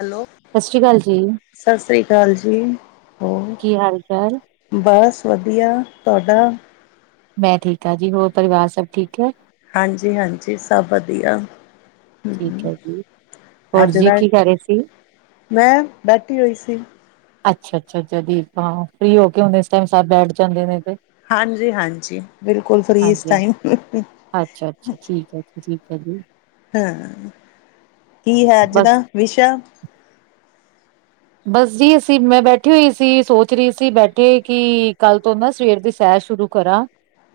Hello, ਸਤਿ ਸ੍ਰੀ ਅਕਾਲ ਜੀ, ਸਤਿ ਸ੍ਰੀ ਅਕਾਲ ਜੀ, ਹੋਰ? ਕੀ ਹਾਲ ਚਾਲ? ਬਸ ਵਧੀਆ, ਤੁਹਾਡਾ? ਮੈਂ ਠੀਕ ਹਾਂ ਜੀ, ਹੋਰ ਪਰਿਵਾਰ ਸਭ ਠੀਕ ਹੈ? ਹਾਂਜੀ ਹਾਂਜੀ, ਸਭ ਵਧੀਆ। ਠੀਕ ਹੈ ਜੀ, ਹੋਰ ਅੱਜ ਜੀ ਦਾ ਕੀ ਕਰ ਰਹੇ ਸੀ? ਮੈਂ, ਬੈਠੀ ਹੋਈ ਸੀ। ਅੱਛਾ ਅੱਛਾ ਅੱ ਦੀਪ ਹਾਂ, ਫਰੀ ਹੋ ਕੇ ਹੁਨ ਇਸ ਟੈਮ ਸਬ ਬੈਠ ਜਾਂਦੇ ਨੇ ਤੇ ਹਾਂਜੀ ਹਾਂਜੀ, ਬਿਲਕੁਲ ਫਰੀ ਇਸ ਹਾਂਜੀ ਹਾਂਜੀ ਟਾਈਮ ਜ ਠੀਕ ਜੀ। ਹਾਂ, ਕੀ ਹੈ ਅੱਜ ਬਸ ਦਾ ਵਿਸ਼ਾ? ਬਸ ਜੀ ਅਸੀਂ ਮੈਂ ਬੈਠੀ ਹੋਈ ਸੀ ਸੋਚ ਰਹੀ ਸੀ ਬੈਠੇ ਹੋ, ਕਿ ਕੱਲ ਤੋਂ ਨਾ ਸਵੇਰ ਦੀ ਸੈਰ ਸ਼ੁਰੂ ਕਰਾਂ,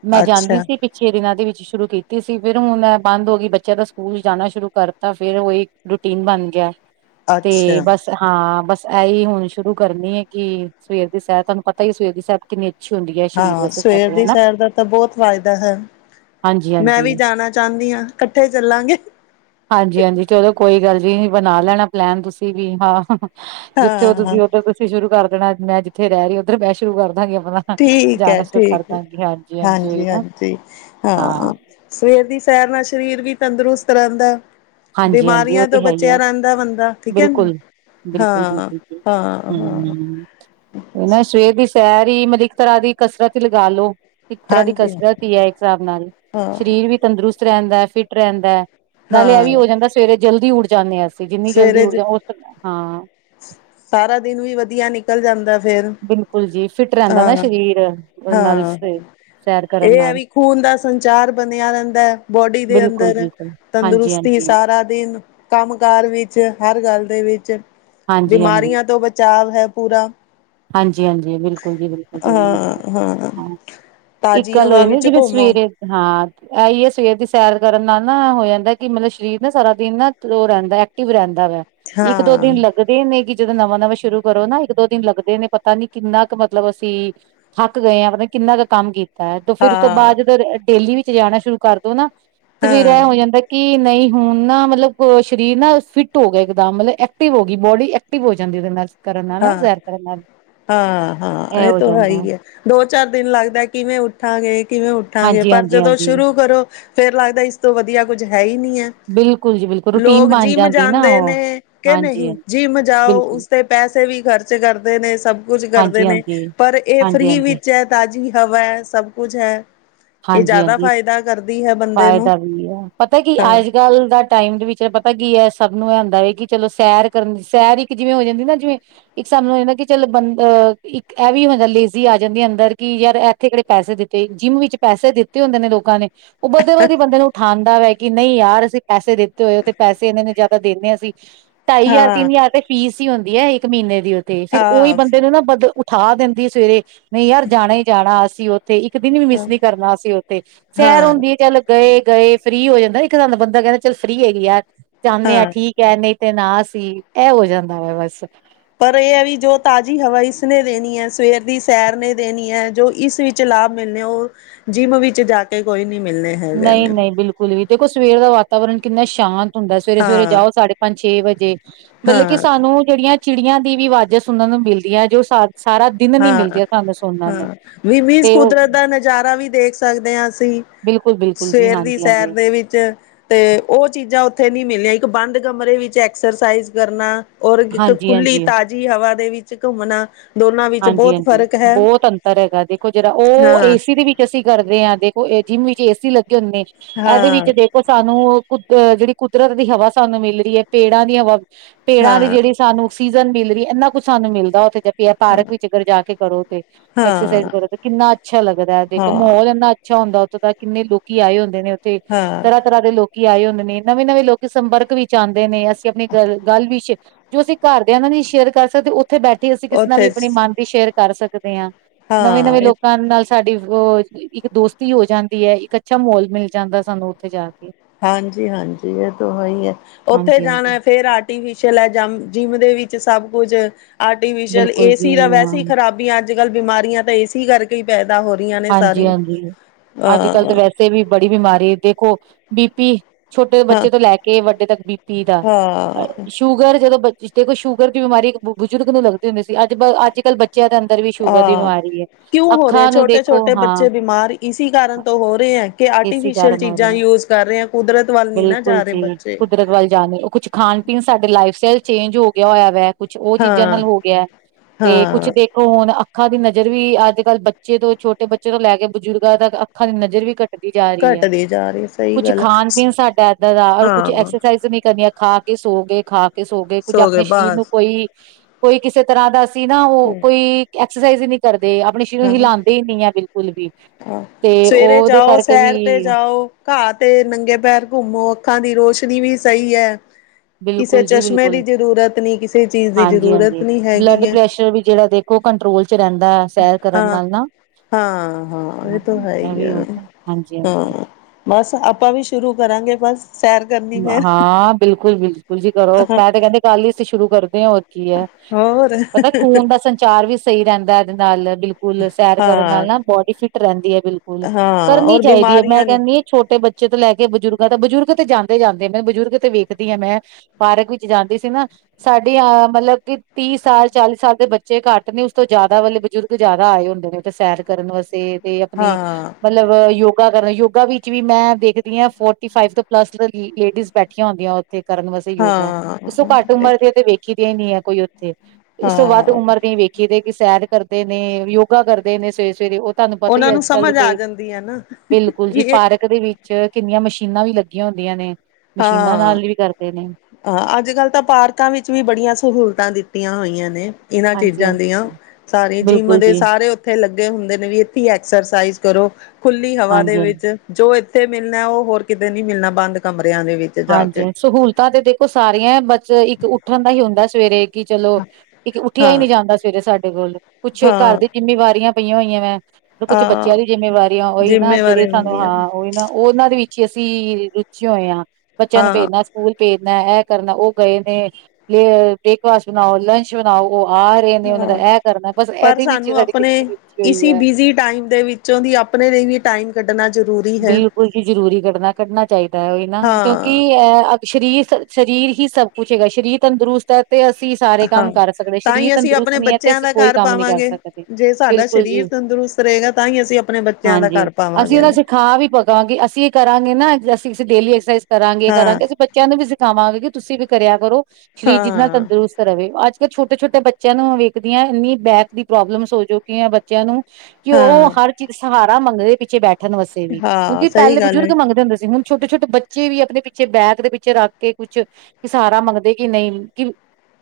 ਮੈਂ ਜਾਂਦੀ ਸੀ ਛੇ ਦਿਨਾਂ ਦੇ ਵਿੱਚ ਸ਼ੁਰੂ ਕੀਤੀ ਸੀ ਫੇਿਰ ਹੁਣ ਬੰਦ ਹੋ ਗਈ, ਬੱਚਿਆਂ ਦਾ ਸਕੂਲ ਜਾਣਾ ਸ਼ੁਰੂ ਕਰਤਾ ਫੇਿਰ ਉਹ ਰੂਟੀਨ ਬਣ ਗਿਆ, ਅੱਛਾ-ਅੱਛਾ, ਤੇ ਬੱਸ ਹਾਂ ਬੱਸ ਐ ਹੀ ਹੁਣ ਸ਼ੁਰੂ ਕਰਨੀ ਹੈ ਕਿ, ਸਵੇਰ ਦੀ ਸੈਰ ਤੁਹਾਨੂੰ ਪਤਾ ਹੀ ਸਵੇਰ ਦੀ ਸੈਰ ਕਿੰਨੀ ਅੱਛੀ ਹੁੰਦੀ ਹੈ ਸਰੀਰ ਹਾਂ, ਵਾਸਤੇ ਸਵੇਰ ਸਾਡੇ ਦੀ ਹਨਾ ਸੈਰ ਦਾ ਤਾਂ ਬਹੁਤ ਫਾਇਦਾ ਹੈ। ਹਾਂਜੀ ਮੈਂ ਹਾਂਜੀ ਵੀ ਜਾਣਾ ਚਾਹੁੰਦੀ ਹਾਂ, ਇਕੱਠੇ ਚੱਲਾਂਗੇ। ਹਾਂਜੀ ਹਾਂਜੀ ਚਲੋ ਕੋਈ ਗੱਲ ਜੀ, ਬਣਾ ਲੈਣਾ ਪਲੈਨ ਤੁਸੀਂ ਵੀ, ਹਾਂ ਜਿੱਥੇ ਉਹ ਹਾਂ-ਹਾਂ ਤੁਸੀਂ ਉੱਧਰ ਤੁਸੀਂ ਸ਼ੁਰੂ ਕਰ ਦੇਣਾ, ਮੈਂ ਜਿੱਥੇ ਰਹਿ ਰਹੀ ਉੱਧਰ ਮੈਂ ਸ਼ੁਰੂ ਕਰ ਦਾਂਗੀ ਆਪਣਾ। ਠੀਕ ਜਾਣਾ ਹੈ ਸ਼ੁਰੂ ਕਰ ਠੀਕ ਹੈ, ਦਾਂਗੀ ਉਹੀ ਹਾਂਜੀ ਨਾ ਹਾਂਜੀ ਹਾਂ। ਸਵੇਰ ਦੀ ਸੈਰ ਨਾਲ ਸਰੀਰ ਵੀ ਤੰਦਰੁਸਤ ਰਹਿੰਦਾ। ਹਾਂਜੀ ਹਾਂਜੀ ਉਹ ਬਿਮਾਰੀਆਂ ਤੋਂ ਤੇ ਹੈ ਹੀ ਬਚਿਆ ਹੈ ਰਹਿੰਦਾ ਬੰਦਾ, ਠੀਕ ਹੈ ਨਾ। ਬਿਲਕੁਲ ਬਿਲਕੁਲ ਹਾਂ -ਹਾਂ, ਹਾਂ। ਇਹ ਨਾ ਸਵੇਰ ਦੀ ਸੈਰ ਹੀ, ਮਤਲ ਇੱਕ ਤਰ੍ਹਾਂ ਦੀ ਕਸਰਤ ਹੀ ਲਗਾ ਲੋੋ। ਇੱਕ ਤਰ੍ਹਾਂ ਦੀ ਹਾਂਜੀ ਕਸਰਤ ਹੀ ਹੈ ਇੱਕ ਹਿਸਾਬ ਨਾਲ, ਹਾਂ ਸਰੀਰ ਵੀ ਤੰਦਰੁਸਤ ਰਹਿੰਦਾ, ਫਿਟ ਰਹਿੰਦਾ ਹੈ। ਨਾਲੇ ਇਹ ਹਾਂ ਵੀ ਹੋ ਜਾਂਦਾ ਸਵੇਰੇ ਜਲਦੀ ਉੱਡ ਜਾਂਦੇ ਹਾਂ ਅਸੀਂ, ਜਿੰਨੀ ਜਲਦੀ ਸਵੇਰੇ ਉੱਡ ਜ ਜਾ, ਉਸ ਹਾਂ ਸਾਰਾ ਦਿਨ ਵੀ ਵਧੀਆ ਨਿਕਲ ਨਿਕਲ ਜਾਂਦਾ ਫਿਰ, ਬਿਲਕੁਲ ਜੀ ਫਿਟ ਰਹਿੰਦਾ ਨਾ ਹਾਂ ਸਰੀਰ ਨਾਲ ਹਾਂ ਸੈਰ ਕਰਨ ਇਹ ਹੈ ਨਾਲ ਵੀ ਖੂਨ ਦਾ ਸੰਚਾਰ ਬਣਿਆ ਰਹਿੰਦਾ ਹੈ, ਬੋਡੀ ਦੇ ਬਿਲਕੁਲ ਅੰਦਰ। ਬਿਲਕੁਲ ਹਾਂਜੀ ਤੰਦਰੁਸਤੀ ਹਾਂਜੀ। ਸਾਰਾ ਦਿਨ ਕੰਮ ਕਾਰ ਵਿੱਚ ਹਰ ਗੱਲ ਦੇ ਵਿੱਚ ਹਾਂਜੀ ਹਾਂਜੀ ਬਿਮਾਰੀਆਂ ਤੋਂ ਬਚਾਵ ਹੈ ਪੂਰਾ ਹਾਂਜੀ ਹਾਂਜੀ ਜੀ ਬਿਲਕੁਲ ਜੀ ਬਿਲਕੁਲ ਹਾਂ ਜੀ ਹਾਂ ਇੱਕ ਤਾਜ਼ੀ ਗੱਲ ਹਵਾ ਹੋਏ ਨਾ ਵਿੱਚ ਜਿਵੇਂ ਘੁੰਮੋ ਸਵੇਰੇ ਹਾਂ ਇਹੀ ਹੈ ਸਵੇਰ ਦੀ ਸੈਰ ਕਰਨ ਨਾਲ ਨਾ ਹੋ ਜਾਂਦਾ ਕਿ ਮਤਲਬ ਸਰੀਰ ਨਾ ਸਾਰਾ ਦਿਨ ਨਾ ਉਹ ਰਹਿੰਦਾ ਐਕਟਿਵ ਰਹਿੰਦਾ ਵਾ ਇੱਕ ਦੋ ਹਾਂ ਦਿਨ ਲੱਗਦੇ ਨੇ ਕਿ ਜਦੋਂ ਨਵਾਂ ਨਵਾਂ ਸ਼ੁਰੂ ਕਰੋ ਨਾ ਇੱਕ ਦੋ ਦਿਨ ਲੱਗਦਾ ਨੇ ਪਤਾ ਨੀ ਕਿੰਨਾ ਕੁ ਮਤਲਬ ਅਸੀਂ ਥੱਕ ਗਏ ਹਾਂ ਆਪ ਕਿੰਨਾ ਕੁ ਕੰਮ ਕੀਤਾ ਤੇ ਫੇਿਰ ਉਸ ਤੋਂ ਹਾਂ ਬਾਅਦ ਜਦੋਂ ਡੇਲੀ ਵਿੱਚ ਜਾਣਾ ਸ਼ੁਰੂ ਕਰ ਦੋ ਨਾ ਸਵੇਰੇ ਇਹ ਹਾਂ ਹੋ ਜਾਂਦਾ ਕਿ ਨਹੀਂ ਹੁਣ ਨਾ ਮਤਲਬ ਸਰੀਰ ਨਾ ਫਿਟ ਹੋ ਗਿਆ ਇੱਕਦਮ ਮਤਲਬ ਐਕਟਿਵ ਹੋ ਗਈ ਬੋਡੀ ਐਕਟਿਵ ਹੋ ਜਾਂਦੀ ਉਹਦੇ ਨਾਲ ਕਰਨ ਨਾਲ ਹਾਂ ਸੈਰ ਕਰਨ ਨਾਲ ਹਾਂ ਹਾਂ ਇਹ ਹੋ ਤਾਂ ਹੈ ਜਾਂਦਾ ਹੀ ਹੈ ਦੋ ਚਾਰ ਦਿਨ ਲੱਗਦਾ ਕਿਵੇਂ ਉੱਠਾਂਗੇ ਕਿਵੇਂ ਉੱਠਾਂਗੇ ਹਾਂਜੀ ਪਰ ਹਾਂਜੀ ਜਦੋਂ ਹਾਂਜੀ ਸ਼ੁਰੂ ਕਰੋ ਫੇਰ ਲੱਗਦਾ ਇਸ ਤੋਂ ਵਧੀਆ ਕੁੱਝ ਹੈ ਹੀ ਨਹੀ ਹੈ ਬਿਲਕੁਲ ਜੀ ਬਿਲਕੁਲ ਰੂਟੀਨ ਲੋਕ ਬਣ ਜਿਮ ਜਾਂਦੀ ਨਾ ਜਾਂਦੇ ਉਹ ਨੇ ਕਿ ਹਾਂਜੀ ਨਹੀਂ ਹਾਂਜੀ ਜਿਮ ਜਾਓ ਬਿਲਕੁਲ ਉਸਦੇ ਪੈਸੇ ਵੀ ਖਰਚ ਕਰਦੇ ਨੇ ਸਭ ਕੁਛ ਕਰਦੇ ਹਾਂਜੀ ਹਾਂਜੀ ਨੇ ਪਰ ਇਹ ਹਾਂਜੀ ਫ੍ਰਰੀ ਹਾਂਜੀ ਵਿੱਚ ਹੈ ਤਾਜ਼ੀ ਹਵਾ ਹੈ ਸਭ ਕੁਛ ਹੈ ਇਹ ਹਾਂਜੀ ਜ਼ਿਆਦਾ ਹਾਂਜੀ ਫਾਇਦਾ ਕਰਦੀ ਹੈ ਬੰਦੇ ਨੂੰ ਫਾਇਦਾ ਵੀ ਹੈ ਪਤਾ ਕੀ ਹਾਂ ਅੱਜ ਗੱਲ ਦਾ ਟਾਈਮ ਦੇ ਵਿੱਚ ਪਤਾ ਕੀ ਹੈ ਸਭ ਨੂੰ ਇਹ ਆਉਂਦਾ ਹੈ ਕਿ ਚਲੋ ਸੈਰ ਕਰਨ ਦੀ ਸੈਰ ਇੱਕ ਜਿਵੇਂ ਹੋ ਜਾਂਦੀ ਨਾ ਜਿਵੇਂ ਇੱਕ ਸਾਨੂੰ ਕਦਾ ਕਿ ਚੱਲ ਬੰ ਇੱਕ ਇਹ ਵੀ ਹੁੰਦਾ ਲੇਜ਼ੀ ਆ ਜਾਂਦੀ ਅੰਦਰ ਕਿ ਯਾਰ ਇੱਥੇ ਕਿਹੜੇ ਪੈਸੇ ਦਿੱਤੇ ਜਿੰਮ ਵਿੱਚ ਪੈਸੇ ਦਿੱਤੇ ਹੁੰਦੇ ਨੇ ਲੋਕਾਂ ਨੇ ਉਹ ਬਧਦੇ ਵਧੀ ਬੰਦੇ ਨੂੰ ਠਾਂਦਾ ਵਾ ਕਿ ਨਹੀਂ ਯਾਰ ਅਸੀਂ ਪੈਸੇ ਦਿੱਤੇ ਹੋਏ ਤੇ ਪੈਸੇ ਇਹਨੇ ਨੂੰ ਜ਼ਿਆਦਾ ਦਿੰਦੇ ਹਾਂ ਅਸੀਂ ਢਾਈ ਹਜ਼ਾਰ ਹਾਂ ਤਿੰਨ ਹਜ਼ਾਰ ਤੇ ਫੀਸ ਹੀ ਹੁੰਦੀ ਹੈ ਇੱਕ ਮਹੀਨੇ ਦੀ ਉੱਥੇ ਫੇਿਰ ਉਹੀ ਹਾਂ ਬੰਦੇ ਨੂੰ ਨਾ ਬਦ ਅਠਾਹ ਦਿੰਦੀ ਸਵੇਰੇ ਨਹੀਂ ਯਾਰ ਜਾਣਾ ਹੀ ਜਾਣਾ ਅਸੀਂ ਉੱਥੇ ਇੱਕ ਦਿਨ ਵੀ ਮਿਸ ਨਹੀਂ ਕਰਨਾ ਅ ਸੀ ਉੱਥੇ ਸ਼ੈਰ ਹਾਂ ਹੁੰਦੀ ਹੈ ਚਲ ਗਏ ਗਏ ਫ੍ਰਰੀ ਹੋ ਜਾਂਦਾ ਇੱਕਦ ਦਾ ਬੰਦਾ ਕਹਿੰਦਾ ਚੱਲ ਫ੍ਰਰੀ ਹੈਗੀ ਆਾਰ ਜਾਣੇ ਹਾਂ ਆ ਠੀਕ ਕਹਿ ਨਹੀ ਤੇ ਨਾ ਸੀ ਇਹ ਹੋ ਜਾਂਦਾ ਵ ਬਸ ਪਰ ਇਹ ਹੈ ਵੀ ਜੋ ਤਾਜ਼ੀ ਹਵਾ ਇਸਨੇ ਦੇਣੀ ਹੈ ਸਵੇਰ ਦੀ ਸੈਰ ਨੇ ਦੇਣੀ ਹੈ ਜੋ ਇਸ ਵਿੱਚ ਵਿੱਚ ਲਾਭ ਮਿਲਣੇ ਉਹ ਜਿੰਮ ਵਿੱਚ ਜਾ ਕੇ ਕੋਈ ਨੀ ਮਿਲਣੇ ਹੈਗੇ ਨਹੀਂ ਨੇ ਨਹੀਂ ਬਿਲਕੁਲ ਵੀ ਦੇਖੋ ਸਵੇਰ ਦਾ ਵਾਤਾਵਰਨ ਕਿੰਨਾ ਸ਼ਾਂਤ ਹੁੰਦਾ ਸਵੇਰੇ ਸਵੇਰੇ ਹਾਂ ਜਾਓ ਸਾਡੇ ਪੰਜ ਛੇ ਵਜੇ ਮਤਲਬ ਕਿ ਹਾਂ ਸਾਨੂੰ ਜਿਹੜੀਆਂ ਚਿੜੀਆਂ ਦੀ ਵੀ ਅਵਾਜ਼ਾ ਸੁਣਨ ਨੂੰ ਮਿਲਦੀਆਂ ਜੋ ਸ ਸਾਰਾ ਦਿਨ ਨੀ ਹਾਂ ਮਿਲਦੀਆਂ ਸਾਨੂੰ ਸੁਣਨ ਹਾਂ ਨੂੰ ਵੀ ਵੀਜ਼ ਤੇ ਉਹ ਕੁਦਰਤ ਦਾ ਨਜ਼ਾਰਾ ਵੀ ਦੇਖ ਸਕਦੇ ਹਾਂ ਅਸੀਂ ਬਿਲਕੁਲ ਬਿਲਕੁਲ ਜੀ ਸਵੇਰ ਦੀ ਹਾਂਜੀ ਸੈਰ ਹਾਂਜੀ ਦੇ ਵਿੱਚ ਤੇ ਉਹ ਚੀਜ਼ਾਂ ਉੱਥੇ ਨੀ ਮਿਲੀਆਂ ਇੱਕ ਬੰਦ ਕਮਰੇ ਵਿੱਚ ਐਕਸਰਸਾਈਜ਼ ਕਰਨਾ ਔਰ ਇੱਕ ਹਾਂਜੀ ਕੁੁੱਲੀ ਹਾਂਜੀ ਤਾਜ਼ੀ ਹਵਾ ਦੇ ਵਿੱਚ ਘੁੰਮਣਾ ਦੋਨਾਂ ਵਿੱਚ ਹਾਂਜੀ ਬਹੁਤ ਹਾਂਜੀ ਫ਼ਰਕ ਹੈ ਬਹੁਤ ਅੰਤਰ ਹੈਗਾ ਦੇਖੋ ਜਿਹੜਾ ਉਹ ਹਾਂ ਏਸੀ ਦੀ ਵੀ ਅਸੀਂ ਕਰਦੇ ਹਾਂ ਦੇਖੋ ਇਹ ਜਿੰਮ ਵਿੱਚ ਏ ਸੀਸੀ ਲੱਗੇ ਹੁੰਦੇ ਇਹਦੇ ਹਾਂ ਵਿੱਚ ਦੇਖ ਉਹ ਸਾਨੂੰ ਕੁ ਜਿਹੜੀ ਕੁਦਰਤ ਦੀ ਹਵਾ ਸਾਨੂੰ ਮਿਲ ਰਹੀ ਹੈ ਪੇੜਾਂ ਦੀ ਹਵਾ ਪੇੜਾਂ ਦੀ ਹਾਂ ਜਿਹੜੀ ਸਾਨੂੰ ਆਕਸੀਜਨ ਮਿਲ ਰਹੀ ਇੰਨਾ ਕੁਛ ਸਾਨੂੰ ਮਿਲਦਾ ਉੱਥੇ ਜ ਪ ਹਾਂ ਪਾਰਕ ਵਿੱਚ ਅੰਧਰ ਜਾ ਕੇ ਕਰੋ ਗੇ ਐਕਸਰਸਾਈ ਹਾਂ ਕਰੋ ਤੇ ਕਿੰਨਾ ਅੱਛਾ ਲੱਗਦਾ ਦੇਖੋ ਹਾਂ ਮਾਹੌਲ ਇੰਨਾ ਅੱਛਾ ਹੁੰਦਾ ਉੱਥੋਂ ਦਾ ਕਿੰਨੇ ਲੋਕੀ ਆਏ ਹੁੰਦੇ ਨੇ ਉੱਥੇ ਹਾਂ ਤਰ ਤਰ੍ਹਾਂ ਦੇ ਲੋਕੀ ਆਏ ਹੁੰਦੇ ਨੇ ਨਵੇਂ ਨਵੇਂ ਲੋਕ ਸੰਪਰਕ ਵਿੱਚ ਆਉਂਦੇ ਨੇ ਅਸੀਂ ਆਪਣੀ ਗ ਗੱਲ ਵੀ ਸ਼ੇਅਰ ਜੋ ਅਸੀਂ ਘਰਦਿਆਂ ਨਾਲ ਨਹੀਂ ਸ਼ੇਅਰ ਕਰ ਸਕਦੇ ਉੱਥੇ ਬੈਠੈ ਅਸੀਂ ਕਿਸੇ ਨਾਲ ਵੀ ਉੱਥੇ ਆਪਣੀ ਮਨ ਦੀ ਸ਼ੇਅਰ ਕਰ ਸਕਦੇ ਹਾਂ ਨਵੇਂ ਹਾਂ ਨਵੇਂ ਇਹ ਲੋਕਾਂ ਨਾਲ ਸਾਡੀ ਅ ਇੱਕ ਦੋਸਤੀ ਹੋ ਜਾਂਦੀ ਹੈ ਇੱਕ ਅੱਛਾ ਮੋਹਲ ਮਿਲ ਜਾਂਦਾ ਸਾਨੂੰ ਉੱਥੇ ਜਾ ਕੇ ਹਾਂਜੀ-ਹਾਂਜੀ ਏ ਤੋ ਹੇਈ ਹੈ ਉੱਥੇ ਹਾਂਜੀ-ਹਾਂਜੀ ਜਾਣਾ ਫੇਰ ਆਟ ਆਰਟੀਫਿਸ਼ਲ ਜਮ ਜਿੰਮ ਦੇ ਵਿੱਚ ਸਭ ਕੁਛ ਆਰਟੀਫਿਸ਼ਲ ਬਿਲਕੁਲ ਜੀ ਏਸੀ ਦਾ ਹਾਂ ਵੈਸੇ ਹੀ ਖਰਾਬ ਵੀ ਅੱਜ ਕੱਲ ਬਿਮਾਰੀਆਂ ਤਾਂ ਏਸੀ ਕਰਕੇ ਹੀ ਪੈਦਾ ਹੋ ਰਈਆਂ ਨੇ ਸਾਰੀਆਂ ਅਹ ਤੇ ਵੀ ਬੜੀ ਬਿਮਾਰੀ ਦੇਖੋ ਬੀ ਪੀ ਛੋਟੇ ਹਾਂ ਬੱਚੇ ਤੋਂ ਲੈ ਕੇ ਵੱਡੇ ਤੱਕ ਬੀਪੀ ਦਾ ਅੱਛਾ। ਹਾਂ ਸ਼ੂਗਰ ਜਦੋਂ ਬੱਚ ਦੇਖੋ ਸ਼ੂਗਰ ਦੀ ਬਿਮਾਰੀ ਬਜ਼ੁਰਗ ਨੂੰ ਲੱਗਦੀ ਹੁੰਦੀ ਸੀ ਅੱਜ ਬ ਅੱਜ ਕੱਲ ਬੱਚਿਆਂ ਦੇ ਅੰਦਰ ਵੀ ਸ਼ੂਗਰ ਦੀ ਹਾਂ ਬਿਮਾਰੀ ਏ ਕਿਉਂ ਹੋ ਰਹੇ ਅੱਖਾਂ ਨੂੰ ਛੋਟੇ ਦੇਖ ਛੋਟੇ ਬੱਚੇ ਬਿਮਾਰ ਇਸੀ ਕਾਰਨ ਤੋਂ ਹੋ ਰਏ ਐ। ਕਿ ਇਸੀ ਆਰਟੀਫਿਸ਼ਲ ਕਾਰਨ ਹੋ ਚੀਜ਼ਾਂ ਰਿਹਾ। ਯੂਜ ਕਰ ਰਏ ਆ ਕੁਦਰਤ ਵੱਲ ਨੀ ਨਾ ਬਿਲਕੁਲ ਜਾ ਰਏ ਜੀ ਬੱਚੇ ਕੁਦਰਤ ਵੱਲ ਜਾਂਦੇ ਓ ਕੁਛ ਖਾਣ ਪੀਣ ਸਾਡੇ ਲਾਈਫ ਸਟਾਈਲ ਚੇਂਜ ਹੋ ਗਿਆ ਹੋਇਆ ਵੈ ਕੁਛ ਉਹ ਚੀਜ਼ਾਂ ਹਾਂ ਨਾਲ ਹੋ ਗਿਆ ਤੇ ਕੁਛ ਹਾਂ ਦੇਖ ਹੁਣ ਅੱਖਾਂ ਦੀ ਨਜ਼ਰ ਵੀ ਅੱਜ ਕੱਲ ਬੱਚੇ ਤੋਂ ਛੋਟੇ ਬੱਚੇ ਤੋਂ ਲੈ ਕੇ ਬਜ਼ੁਰਗਾਂ ਤੱਕ ਅੱਖਾਂ ਦੀ ਨਜ਼ਰ ਵੀ ਘਟੀ ਜਾ ਰਈ ਹੈ ਘੱਟਦੇ ਜਾ ਰਹੇ ਸਹੀ ਕੁਛ ਗੱਲ ਖਾਣ ਹੈ ਪੀਣ ਸਾਡਾ ਇਦਾਂ ਦਾ ਔਰ ਕੁਛ ਹਾਂ ਐਕਸਰਸਾਈਜ਼ ਨੀ ਕਰਨੀਆਂ। ਖਾ ਕੇ ਸੋ ਗਏ ਖਾ ਕੇ ਸੋ ਗਏ ਕੁਝ ਅਪਣੇ ਸਰੀਰ ਨੂੰ ਕੋਈ-ਕੋਈ ਕਿਸੇ ਤਰ੍ਹਾਂ ਦਾ ਨਾ ਓ ਹਮ ਕੋਈ ਐਕਸਰਸਾਈਜ਼ ਹੀ ਨਈ ਕਰਦੇ। ਅਪਣੇ ਸ਼ਰੀਰ ਨੂੰ ਹਾਂ, ਹਿਲਾਂਦੇ ਹੀ ਨਈ ਏ ਬਿਲਕੁਲ ਵੀ ਤੇ ਓ ਸਵੇਰੇ ਉਹਦੇ ਜਾਓ ਕਰ ਸੈਰ ਤੇ ਜਾਓ ਘਾਹ ਤੇ ਨੰਗੇ ਪੈਰ ਘੁੰਮੋ ਅੱਖਾਂ ਦੀ ਰੋਸ਼ਨੀ ਵੀ ਸਈ ਹੈ। ਕਿਸੇ ਬਿਲਕੁਲ ਜੀ ਚਸ਼ਮੇ ਬਿਲਕੁਲ ਦੀ ਜ਼ਰੂਰਤ ਨੀ ਕਿਸੇ ਚੀਜ਼ ਦੀ ਹਾਂਜੀ ਜ਼ਰੂਰਤ ਹਾਂਜੀ ਨੀ ਹੈਗੀ ਬਲੱਡ ਹੈ। ਪ੍ਰੈਸ਼ਰ ਵੀ ਜੇੜਾ ਦੇਖ ਓ ਕੰਟਰੋਲ 'ਚ ਰੈਂਦਾ ਸੈਰ ਕਰਨ ਨਾਲ ਨਾ। ਹਾਂ-ਹਾਂ ਹਾਂ ਇਹ ਤੋ ਹੈ ਇਹ ਹੀ ਵੀ ਐ ਹੋ ਹਾਂਜੀ ਹਾਂਜੀ ਹਾਂ। ਬਸ ਆਪਾਂ ਵੀ ਸ਼ੁਰੂ ਕਰਾਂਗੇ ਬਸ ਸੈਰ ਕਰਨੀ ਫੇਰ ਹਾਂ ਬਿਲਕੁਲ-ਬਿਲਕੁਲ ਜੀ ਕਰੋ ਮੈਂ ਤੇ ਕ ਕੈਂਦੀ ਕੱਲ ਹੀ ਅਸੀ ਸ਼ੁਰੂ ਕਰਦੇ ਹੋਰ ਕੀ ਹੈ ਹੋਰ ਪਤਾ ਖੂਨ ਦਾ ਸੰਚਾਰ ਵੀ ਸਈ ਰੈਂਦਾ ਇਹਦੇ ਨਾਲ ਬਿਲਕੁ ਬਿਲਕੁਲ ਸੈਰ ਕਰਨ ਹਾਂ ਨਾਲ ਨਾ ਬੋਡੀ ਫਿਟ ਰਹਿੰਦੀ ਹੈ ਬਿਲਕੁਲ ਹਾਂ ਕਰਨੀ ਹੋਰ ਚਾਹੀਦੀ ਹੈ ਮੈਂ ਬਿਮਾਰੀਆਂ ਨੀ ਕੈਂਣੀ। ਛੋਟੇ ਬੱਚੇ ਤੋਂ ਲੈ ਕੇ ਬਜ਼ੁਰਗਾਂ ਤਕ ਬਜ਼ੁਰਗ ਤੇ ਜਾਂਦੇ- ਜਾਂਦੇ ਮੈਂ ਬਜ਼ੁਰਗ ਤੇ ਵੇਖਦੀ ਹਾਂ ਮੈਂ ਪਾਰਕ ਵਿੱਚ ਜਾਂਦੀ ਸੀ ਨਾ। ਸਾਡੀ ਅਹ ਮਤਲਬ ਕਿ ਤੀਹ ਸਾਲ ਚਾਲੀ ਸਾਲ ਦੇ ਬੱਚੇ ਘੱਟ ਨੇ ਉਸ ਤੋਂ ਜਾਦਾ ਵਾਲੇ ਬਜ਼ੁਰਗ ਜਾਦਾ ਆਏ ਹੁੰਦੇ ਨੇ ਉਥੇ ਸੈਰ ਕਰਨ ਵਾਸੇ ਤੇ ਅਪਣੀ ਹਾਂ ਮਤਲਬ ਯੋਗਾ ਕਰਨ ਯੋਗਾ ਵਿੱਚ ਵੀ ਮੈਂ ਦੇਖਦੀ ਹਾਂ ਫੋਰਟੀ ਫਾਈਵ ਤੋਂ ਪਲੱਸ ਲੇਡੀਜ਼ ਬੈਠੀਆਂ ਹੁੰਦੀਆਂ ਉੱਥੇ ਕਰਨ ਵਾਸਤੇ ਯੋਗਾ ਹਾਂ ਉਸ ਤੋਂ ਘੱਟ ਉਮਰ ਦੇ ਵੇਖ ਵਖੀ ਦੀਆਂ ਨੀ ਹੈ ਕੋਈ ਉੱਥੇ ਉਸ ਤੋਂ ਵੱਧ ਹਾਂ ਉਮਰ ਦੀਆਂ ਵੇਖ ਕਿਦੇ ਕਿ ਸੈਰ ਕਰਦੇ ਨੇ ਯੋਗਾ ਕਰਦੇ ਨੇ ਸਵੇਰੇ-ਸਵੇਰੇ ੳਥੇ ਤੁਹਾਨੂੰ ਪਤਾ ਉਹਨਾਂ ਹੀ ਨੂੰ ਅੱਜ ਕੱਲ੍ਹ ਸਮਝ ਆ ਤੇ ਜਾਂਦੀ ਹੈ ਨਾ ਬਿਲਕੁਲ ਵੀ ਜੀ ਇਹ ਪਾਰਕ ਦੇ ਵਿੱਚ 'ਚ ਕਿੰਨੀਆਂ ਮਸ਼ੀਨਾਂ ਵੀ ਲੱਗੀਆਂ ਹੁੰਦੀਆਂ ਨੇ। ਮਸ਼ੀਨਾਂ ਹਾਂ ਨਾਲ ਵੀ ਕਰਦੇ ਨੇ ਹਾਂ ਅੱਜ ਕੱਲ ਤਾਂ ਪਾਰਕਾਂ ਵਿੱਚ ਵੀ ਬੜੀਆਂ ਸਹੂਲਤਾਂ ਦਿੱਤੀਆਂ ਹੋਈਆਂ ਨੇ। ਇਹਨਾਂ ਹਾਂਜੀ ਚੀਜ਼ਾਂ ਦੀਆਂ ਹਾਂਜੀ ਸਾਰੀ ਜਿੰਮ ਬਿਲਕੁਲ ਦੇ ਜੀ ਸਾਰੇ ਇੱਥੇ ਲੱਗੇ ਹੁੰਦੇ ਨੇ ਵੀ ਇੱਥੇ ਹੀ ਐਕਸਰਸਾਈਜ਼ ਕਰੋ ਖੁੱਲੀ ਹਵਾ ਦੇ ਹਾਂਜੀ ਹਾਂਜੀ ਵਿੱਚ ਜੋ ਇੱਥੇ ਮਿਲਣਾ ਉਹ ਹੋਰ ਕਿਤੇ ਨੀ ਮਿਲਨਾ ਬੰਦ ਕਮਰਿਆਂ ਦੇ ਵਿੱਚ ਜਾ ਕੇ ਹਾਂਜੀ ਸਹੂਲਤਾਂ ਤੇ ਦੇਖੋ ਸਾਰੀਆਂ ਬੱਸ ਇੱਕ ਉੱਠਣ ਦਾ ਹੀ ਹੁੰਦਾ ਸਵੇਰੇ ਕਿ ਚਲੋ ਇੱਕ ਉੱਠਿਆ ਹੀ ਹਾਂ ਨਈ ਜਾਂਦਾ ਸਵੇਰੇ ਸਾਡੇ ਕੋਲ ਕੁੱਛ ਘਰ ਹਾਂ ਦੀ ਜਿੰਮੇਵਾਰੀਆਂ ਪਈਆਂ ਹੋਈਆਂ ਨੇ ਤੇ ਕੁੱਛ ਬੱਚਿਆਂ ਅਹ ਦੀ ਜਿੰਮੇਵਾਰੀਆਂ ਉਹੀ ਨਾ ਜਿਹੜੇ ਜਿੰਮੇਵਾਰੀ ਸਾਨੂੰ ਹੁੰਦੀਆਂ ਹਾਂ ਉਹੀ ਨਾ ਉਹਨਾਂ ਦੇ ਵਿੱਚ ਹੀ ਅਸੀਂ ਰੁਚੇ ਹੋਏ ਹਾਂ ਬੱਚਿਆਂ ਨੂੰ ਹਾਂ ਭੇਜਨਾ ਸਕੂਲ ਭੇਜਨਾ ਇਹ ਕਰਨਾ ਓ ਗਏ ਨੇ ਕੇ ਬ੍ਰੇਕਫਾਸਟ ਬਣਾਓ ਲੰਚ ਚੁਣਾਓ ਉਹ ਆ ਰਹੇ ਨੇ, ਉਹਨਾਂ ਦਾ ਹਾਂ ਇਹ ਕਰਨਾ, ਬਸ ਪਰ ਇਹਦੇ ਵਿੱਚ ਸਾਨੂੰ ਸਾਡੀ ਆਪਣੇ ਜ਼ਿੰਦਗੀ ਰੁਚੀ ਹੋਈ ਐ। ਵਿੱਚੋ ਦੀ ਅਪਣੇ ਲਈ ਵੀ ਟਾਈਮ ਕੱਢਣਾ ਜ਼ਰੂਰੀ ਹੈ ਬਿਲਕੁਲ ਜੀ ਜ਼ਰੂਰੀ ਕੱਢਣਾ, ਕੱਢਣਾ ਚਾਹੀਦਾ ਓਹੀ ਨਾ, ਕਿਉਂਕਿ ਹਾਂ ਅ ਸਰੀਰ ਸਰੀਰ ਹੀ ਸਭ ਕੁਛ ਹੈਗਾ, ਸਰੀਰ ਤੰਦਰੁਸਤ ਐ ਤੇ ਅਸੀਂ ਸਾਰੇ ਹਾਂ ਕੰਮ ਕਰ ਸਕਦੇ ਤਾਂ ਸਰੀਰ ਹੀ ਅਸੀਂ ਤੰਦਰੁਸਤ ਆਪਣੇ ਨੀ ਐ ਤੇ ਬੱਚਿਆਂ ਅਸੀਂ ਦਾ ਕੋਈ ਘਰ ਕੰਮ ਨੀ ਕਰ ਪਾਵਾਂਗੇ। ਸਕਦੇ। ਬਿਲਕੁਲ ਜੀ। ਰਰੇਗਾ ਤਾਂਹੀ ਅਸੀਂ ਅਪਣੇ ਬੱਚਿਆਂ ਦਾ ਘਰ ਪਾਵਾਂਗੇ। ਖਾਂ ਵੀ ਪਕਾਂਗੇ ਅਸੀਂ ਇਹ ਕਰਾਂਗੇ ਨਾ ਅਸੀਂ ਡੇਲੀ ਐਕਸਰਸਾਈਜ਼ ਕਰਾਂਗੇ ਇਹ ਹਾਂ ਕਰਾਂਗੇ ਅਸੀਂ [unintelligible] ਬੱਚਿਆਂ ਨੂੰ ਵੀ ਸਿਖਾਵਾਂਗੇ ਕਿ ਤੁਸੀਂ ਵੀ ਕਰਿਆ ਕਰੋ ਸਰੀਰ ਜਿਨ੍ਹਾਂ ਹਾਂ ਤੰਦਰੁਸਤ ਰਵੇ ਅੱਜ ਕੱਲ ਛੋਟੇ ਛੋਟੇ ਬੱਚਿਆਂ ਨੂੰ ਵੇਖਦੀ ਆ ਇੰਨੀ ਬੈਕ ਦੀ ਪ੍ਰੋਬਲਮਸ ਹੋ ਚੁੱਕੀ ਏ ਬੱਚਿਆਂ ਨੂੰ ਕੀ ਓ ਹਾਂ ਹਰ ਚੀਜ਼ ਸਹਾਰਾ ਮੰਗਦੇ ਪਿੱਛੇ ਬੈਠਣ ਵਾਸਤੇ ਵੀ ਹਾਂ ਕਿਉਂਕਿ ਸਹੀ ਪਹਿਲੇ ਗੱਲ ਹੈ ਬਜ਼ੁਰਗ ਮੰਗਦੇ ਹੁੰਦੇ ਸੀ। ਛੋਟੇ ਛੋਟੇ ਬੱਚੇ ਵੀ ਆਪਣੇ ਪਿੱਛੇ ਬੈਕ ਦੇ ਵਿੱਚ ਰੱਖ ਕੇ ਕੁਝ ਸਾਰਾ ਮੰਗਦੇ ਕਿ ਨਹੀਂ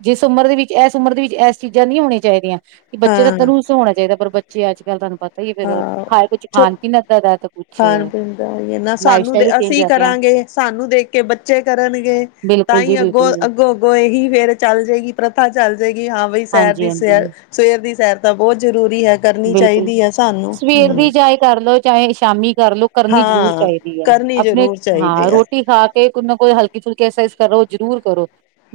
ਜਿਸ ਉਮਰ ਦੇ ਵਿੱਚ ਏਸ ਉਮਰ ਦੀ ਐਸ ਚੀਜ਼ਾਂ ਨਹੀਂ ਹੋਣੀ ਚਾਈ ਦੀਆਂ। ਕਿ ਬੱਚੇ ਦਾ ਤਾਂ ਹਾਂ ਰੂਲਸ ਹੋਣਾ ਚਾਈਦਾ ਪਰ ਬੱਚੇ ਅੱਜ ਕੱਲ ਤੁਹਾਨੂੰ ਪਤਾ ਹੀ ਫੇਰ ਖਾਏ ਕੁਛ ਖਾਣ- ਪੀਣ ਇੱਦਾਂ ਦਾ ਐ ਖਾਣ-ਪੀਣ ਦਾ ਓਹੀ ਆ ਨਾ ਸਾਨੂੰ ਦੇ ਚੇਂਜ ਅਸੀਂ ਹੋਇਆ ਪਿਆ ਕਰਾਂਗੇ ਸਾਨੂੰ ਦੇਖ ਕੇ ਬੱਚੇ ਕਰਨਗੇ। ਬਿਲਕੁਲ ਜੀ ਬਿਲਕੁਲ ਜੀ। ਅਗੋ-ਅਗੋ ਏਹੀ ਫੇਰ ਚੱਲ ਜੇਗੀ ਪ੍ਰਥਾ ਚੱਲ ਜੇਗੀ ਹਾਂ ਬਈ ਸੈਰ ਹਾਂਜੀ ਦੀ ਹਾਂਜੀ ਸੈਰ ਸਵੇਰ ਦੀ ਸੈਰ ਤਾ ਬਹੁਤ ਜ਼ਰੂਰੀ ਐ। ਕਰਨੀ ਬਿਲਕੁਲ ਚਾਈਦੀ ਐ। ਸਵੇਰ ਦੀ ਚਾਹੇ ਕਰਲੋ ਚਾਹੇ ਸ਼ਾਮੀ ਕਰਲੋ। ਕਰਨੀ ਜ਼ਰੂਰੀ ਹਾਂ ਚਾਈਦੀ ਐ। ਕਰਨੀ ਆਪਣੇ ਜ਼ਰੂਰ ਹਾਂ ਚਾਹੀਦੀ ਹੈ ਰੋਟੀ ਖਾ ਕ ਤੇ ਕੋਈ ਨਾ ਕੋਈ ਹਲਕੀ-ਫੁਲਕੀ ਐਕਸਸਾਈਜ਼ ਕਰੋ ਜ਼ਰੂਰ ਕਰੋ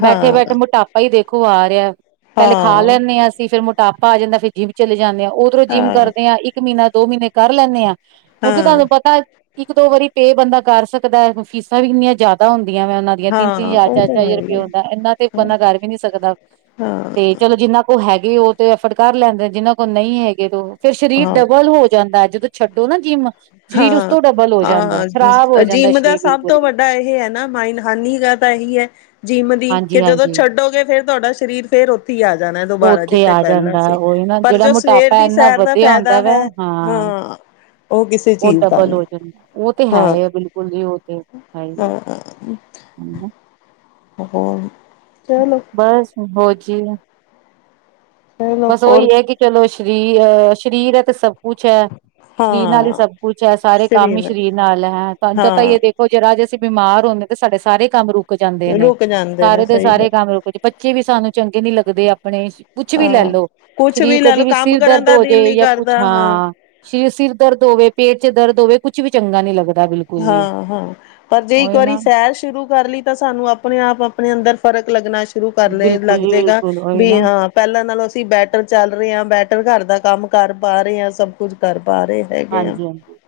ਹਾਂ ਬੈਠੇ-ਬੈਠੇ ਮੋਟਾਪਾ ਈ ਦੇਖੋ ਆ ਰਿਆ। ਪਹਿਲੇ ਖਾ ਹਾਂ ਲੈਂਨੇ ਆ ਅਸੀਂ ਫੇਰ ਮੋਟਾਪਾ ਆ ਜਾਂਦਾ ਫੇਰ ਜਿੰਮ ਚਲੇ ਜਾਂਨੇ ਆ ਉਧਰੋਂ ਜਿੰਮ ਹਾਂ ਕਰਦੇ ਆ ਇੱਕ ਇੱਕ ਮਹੀਨਾ ਦੋ ਮਹੀਨੇ ਕਰ ਲੈਨੇ ਆਂ ਕਿਉਂਕਿ ਹਾਂ ਤੁਹਾਨੂੰ ਪਤਾ ਇੱਕ ਦੋ ਵਾਰੀ ਪੇ ਬੰਦਾ ਕਰ ਸਕਦਾ ਅਗੋਂ ਫੀਸਾਂ ਵੀ ਇੰਨੀਆਂ ਜ਼ਿਆਦਾ ਹੁੰਦੀਆਂ ਵਾ ਉਨਾਂ ਆਂ ਤਿੰਨ-ਤਿੰਨ ਹਾਂ ਹਜ਼ਾਰ ਉਹ ਤਾਂ ਚਾਰ-ਚਾਰ ਹੈ ਹਜ਼ਾਰ ਹੀ ਰੁਪਇਆ ਹੈ ਹੁੰਦਾ। ਏਨਾ ਤੇ ਬੰਦਾ ਕਰ ਵੀ ਨੀ ਸਕਦਾ ਹਾਂ ਤੇ ਚਲੋ ਜਿੰਨਾ ਉਹ ਹੈਗੇ ਉਹ ਤੇ ਐਫਰਟ ਕਰ ਲੈਂਦੇ ਜਿਨਾਂ ਕੋਲ ਨਹੀਂ ਹੈਗੇ ਤੇ ਉਹ ਫੇਰ ਸ਼ਰੀਰ ਹਾਂ ਡਬਲ ਹੋ ਜਾਂਦਾ ਜਦੋਂ ਛੱਡੋ ਨਾ ਜਿਮ ਸ਼ਰੀਰ ਉਸ ਹਾਂ ਤੋਂ ਡਬਲ ਹੋ ਜਾਂਦਾ ਖ਼ਰਾਬ ਹੋ ਜਾਂਦਾ ਸ਼ਰੀਰ ਬਿਲਕੁਲ ਵੀ ਤਾ ਇਹ ਆ ਨਾ ਮਾਇਨ ਹਾਨੀ ਜ਼ਿਆਦਾ ਤਾਂ ਏਹੀ ਆ ਜਿੰਮ ਦੀ ਕਿ ਹਾਂਜੀ ਜਦੋਂ ਹਾਂਜੀ ਛੱਡੋਗੇ ਫੇਰ ਤੁਹਾਡਾ ਸਰੀਰ ਫੇਰ ਓਥੇ ਈ ਆ ਜਾਨਾ ਦੁਬਾਰਾ ਉੱਥੇ ਜਿੱਥੇ ਆ ਪਹਿਲਾਂ ਜਾਂਦਾ ਸੀ ਉਹੀ ਨਾ ਪਰ ਜਿਹੜਾ ਜੋ ਸਵੇਰ ਮੋਟਾਪਾ ਦੀ ਇੰਨਾ ਸੈਰ ਦਾ ਵਧਿਆ ਹੁੰਦਾ ਫੈਦਾ ਵੈ ਹੈ ਹਾਂ। ਓ ਕਿਸੇ ਉਹ ਚੀਜ਼ ਦਾ ਡਬਲ ਨਹੀਂ ਹੋ ਜਾਂ ਉਹ ਤੇ ਹੈ ਹਾਂ ਐ ਬਿਲਕੁਲ ਜੀ ਉਹ ਤੇ ਹੈਈ ਐ। ਹਾਂ ਹੂੰ, ਹੋਰ, ਚਲੋ ਬਸ ਹੋਰ ਜੀ ਚਲੋ ਬਸ ਉਹੀ ਹੋਰ ਐ ਕਿ ਚਲੋ ਸ਼ਰੀ ਐ ਸ਼ਰੀਰ ਐ ਤੇ ਸਭ ਕੁਛ ਐ। ਸ਼ਰੀਰ ਨਾਲ ਈ ਹਾਂ ਸਭ ਕੁਛ ਐ ਸਾਰੇ ਕੰਮ ਹੀ ਸਵੇਰ ਸ਼ਰੀਰ ਨਾਲ ਹੈ ਤਾਂ ਜਾ ਹਾਂ ਤਾਂ [unintelligible] ਓ ਜਰਾ ਜੇ ਅਸੀਂ ਬਿਮਾਰ ਹੁੰਨੇ ਤੇ ਸਾਡੇ ਸਾਰੇ ਈ ਕੰਮ ਰੁਕ ਜਾਂਦੇ ਨੇ ਰੁਕ ਜਾਂਦੇ ਨੇ ਸਾਰੇ ਦੇ ਸ ਸਹੀ ਗੱਲ ਕੰਮ ਰੁਕ ਬੱਚੇ ਵੀ ਸਾਨੂੰ ਚੰਗੇ ਨੀ ਲੱਗਦੇ ਆਪਣੇ। ਕੁੱਛ ਵੀ ਲੈ ਹਾਂ ਲੋ ਕੁਛ ਸ਼ਰੀਰ ਲੈ ਕਦੀ ਲਓ ਵੀ ਕੰਮ ਸਿਰ ਕਰਨ ਦਰਦ ਦਾ ਹੋਜੇ ਦਿਲ ਨੀ ਜਾ ਕੁਛ ਕਰਦਾ ਹਾਂ। ਸ਼ਰੀਰ ਸਿਰ ਦਰਦ ਹੋਵੇ, ਪੇਟ ਚ ਦਰਦ ਹੋਵੇ ਕੁਛ ਵੀ ਚੰਗਾ ਨੀ ਲਗ ਹਾਂ-ਹਾਂ, ਪਰ ਜੇ ਇੱਕ ਉਹੀ ਵਾਰੀ ਨਾ ਸੈਰ ਸ਼ੁਰੂ ਕਰਲੀ ਤਾਂ ਸਾਨੂੰ ਆਪਣੇ ਆਪ ਆਪਣੇ ਅੰਦਰ ਫ਼ਰਕ ਲੱਗਣਾ ਸ਼ੁਰੂ ਕਰਲੇ ਬਿਲਕੁਲ ਲੱਗ ਜੀ ਜੇਗਾ ਬਿਲਕੁਲ ਉਹੀ ਵੀ ਨਾ ਹਾਂ ਪਹਿਲਾਂ ਨਾਲੋਂ ਅਸੀ ਬੈਟਰ ਚੱਲ ਰੇ ਆ। ਬੈਟਰ ਘਰ ਦਾ ਕੰਮ ਕਰ ਪਾ ਰੇ ਆ। ਸਭ ਕੁਝ ਕਰ ਪਾ ਰੇ ਆ। ਹਾਂਜੀ- ਹਾਂਜੀ।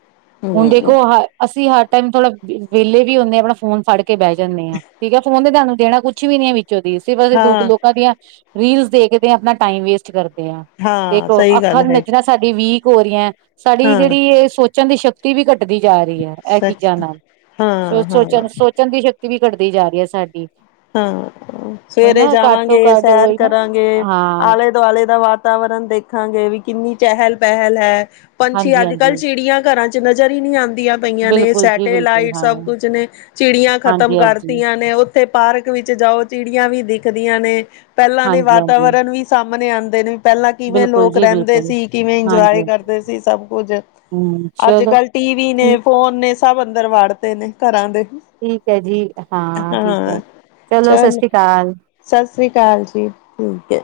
ਹੁਣ ਹਮ ਦੇਖੋ ਹ ਅਸੀਂ ਹਰ ਟਾਈਮ ਥੋੜਾ ਵੇਲੇ ਵੀ ਹੁੰਨੇ ਆ ਆਪਣਾ ਫੋਨ ਫੜ। ਕੇ ਬਹਿ ਜਾਂਨੇ ਆ ਠੀਕ ਆ ਫੋਨ ਨੇ ਸਾਨੂੰ ਦੇਣਾ ਕੁੱਛ ਵੀ ਨੀ ਐ ਵਿੱਚੋ ਦੀ ਸਿਵਾਏ ਹਾਂ ਲੋਕਾਂ ਦੀਆਂ। ਰੀਲਸ ਦੇਖਦੇ ਆਂ। ਆਪਣਾ ਟਾਈਮ ਵੇਸਟ ਕਰਦੇ ਆਂ। ਹਾਂ ਦੇਖੋ ਸਹੀ ਗੱਲ ਅੱਖਾਂ ਹੈ ਨਜਰਾਂ ਸ। ਸਾਡੀ ਵੀਕ ਹੋ ਰੀ ਐ। ਸਾਡੀ ਹਾਂ ਜੇਹੜੀ ਏਹ ਸੋਚਣ ਦੀ ਸ਼ਕਤ। ਤੀ ਵੀ ਘੱਟਦੀ ਜਾ ਰੀ ਹੈ ਏਹ ਸੱਚ ਚੀਜ਼ਾਂ ਨਾਲ। ਹਾਂ ਸੋਚੋਂ ਹਾਂ ਚਲ ਸੋਚ। ਸੋਚਣ ਦੀ ਸ਼ਕਤੀ ਵੀ ਘੱਟਦੀ ਜਾ ਰੀ ਹੈ ਸਾਡੀ। ਹਾਂ ਉਹੀ ਸਵੇਰੇ ਨਾ ਘੱਟ ਤੋਂ ਜਾਵਾਂਗੇ, ਘੱਟ ਸੈਰ ਉਹੀ ਨਾ ਕਰਾਂਗੇ ਹਾਂ ਆਲੇ। ਦੁਆਲੇ ਦਾ ਵਾਤਾਵਰਨ ਦੇਖਾਂਗੇ ਵੀ ਕਿੰਨੀ ਚਹਿਲ- ਪਹਿਲ ਹੈ। ਪੰਛੀ ਹਾਂਜੀ ਅੱਜ- ਹਾਂਜੀ ਕੱਲ ਚਿੜੀਆਂ ਘਰਾਂ ਚ ਨਜ਼ਰ ਈ ਨੀ ਆਂਦੀਆਂ। ਪਈਆਂ ਨੇ ਬਿਲਕੁਲ ਜੀ ਬਿਲਕੁਲ ਸੈਟੇਲਾਈਟ ਹਾਂ ਸਭ ਕੁਝ ਨੇ ਚਿੜੀਆਂ ਖਤਮ ਹਾਂਜੀ ਹਾਂਜੀ ਕਰਤੀਆਂ ਨੇ ਓ। ਪਾਰਕ ਵਿੱਚ ਜਾਓ, ਚਿੜੀਆਂ ਵੀ ਦਿਖਦੀਆਂ ਨੇ, ਪਹਿਲਾਂ ਦੇ ਹਾਂਜੀ ਹਾਂਜੀ ਵਾਤਾਵਰਨ ਵੀ ਸਾਹਮਣੇ ਆਂਦੇ ਨੇ। ਪਹਿਲਾਂ ਕਿਵੇਂ ਬਿਲਕੁਲ ਲੋਕ ਜੀ ਰਹਿੰਦੇ ਬਿਲਕੁਲ ਸੀ, ਕਿਵੇਂ ਇੰਨਜੋਏ ਹਾਂਜੀ ਕਰਦੇ ਸੀ, ਸਭ ਕੁਝ। ਹੂੰ ਚਲੋ ਅੱਜ-ਕੱਲ ਟੀਵੀ ਨੇ, ਠੀਕ ਫੋਨ ਨੇ, ਸਭ ਅੰਦਰ ਵਾੜਤੇ ਨੇ, ਘਰਾਂ ਦੇ। ਠੀਕ ਐ ਜੀ, ਹਾਂ ਠੀਕ ਐ, ਚਲੋ ਚੱਲ ਸਸਰੀ ਅਕਾਲ। ਸਤਿ ਸ੍ਰੀ ਅਕਾਲ ਜੀ, ਠੀਕ ਐ।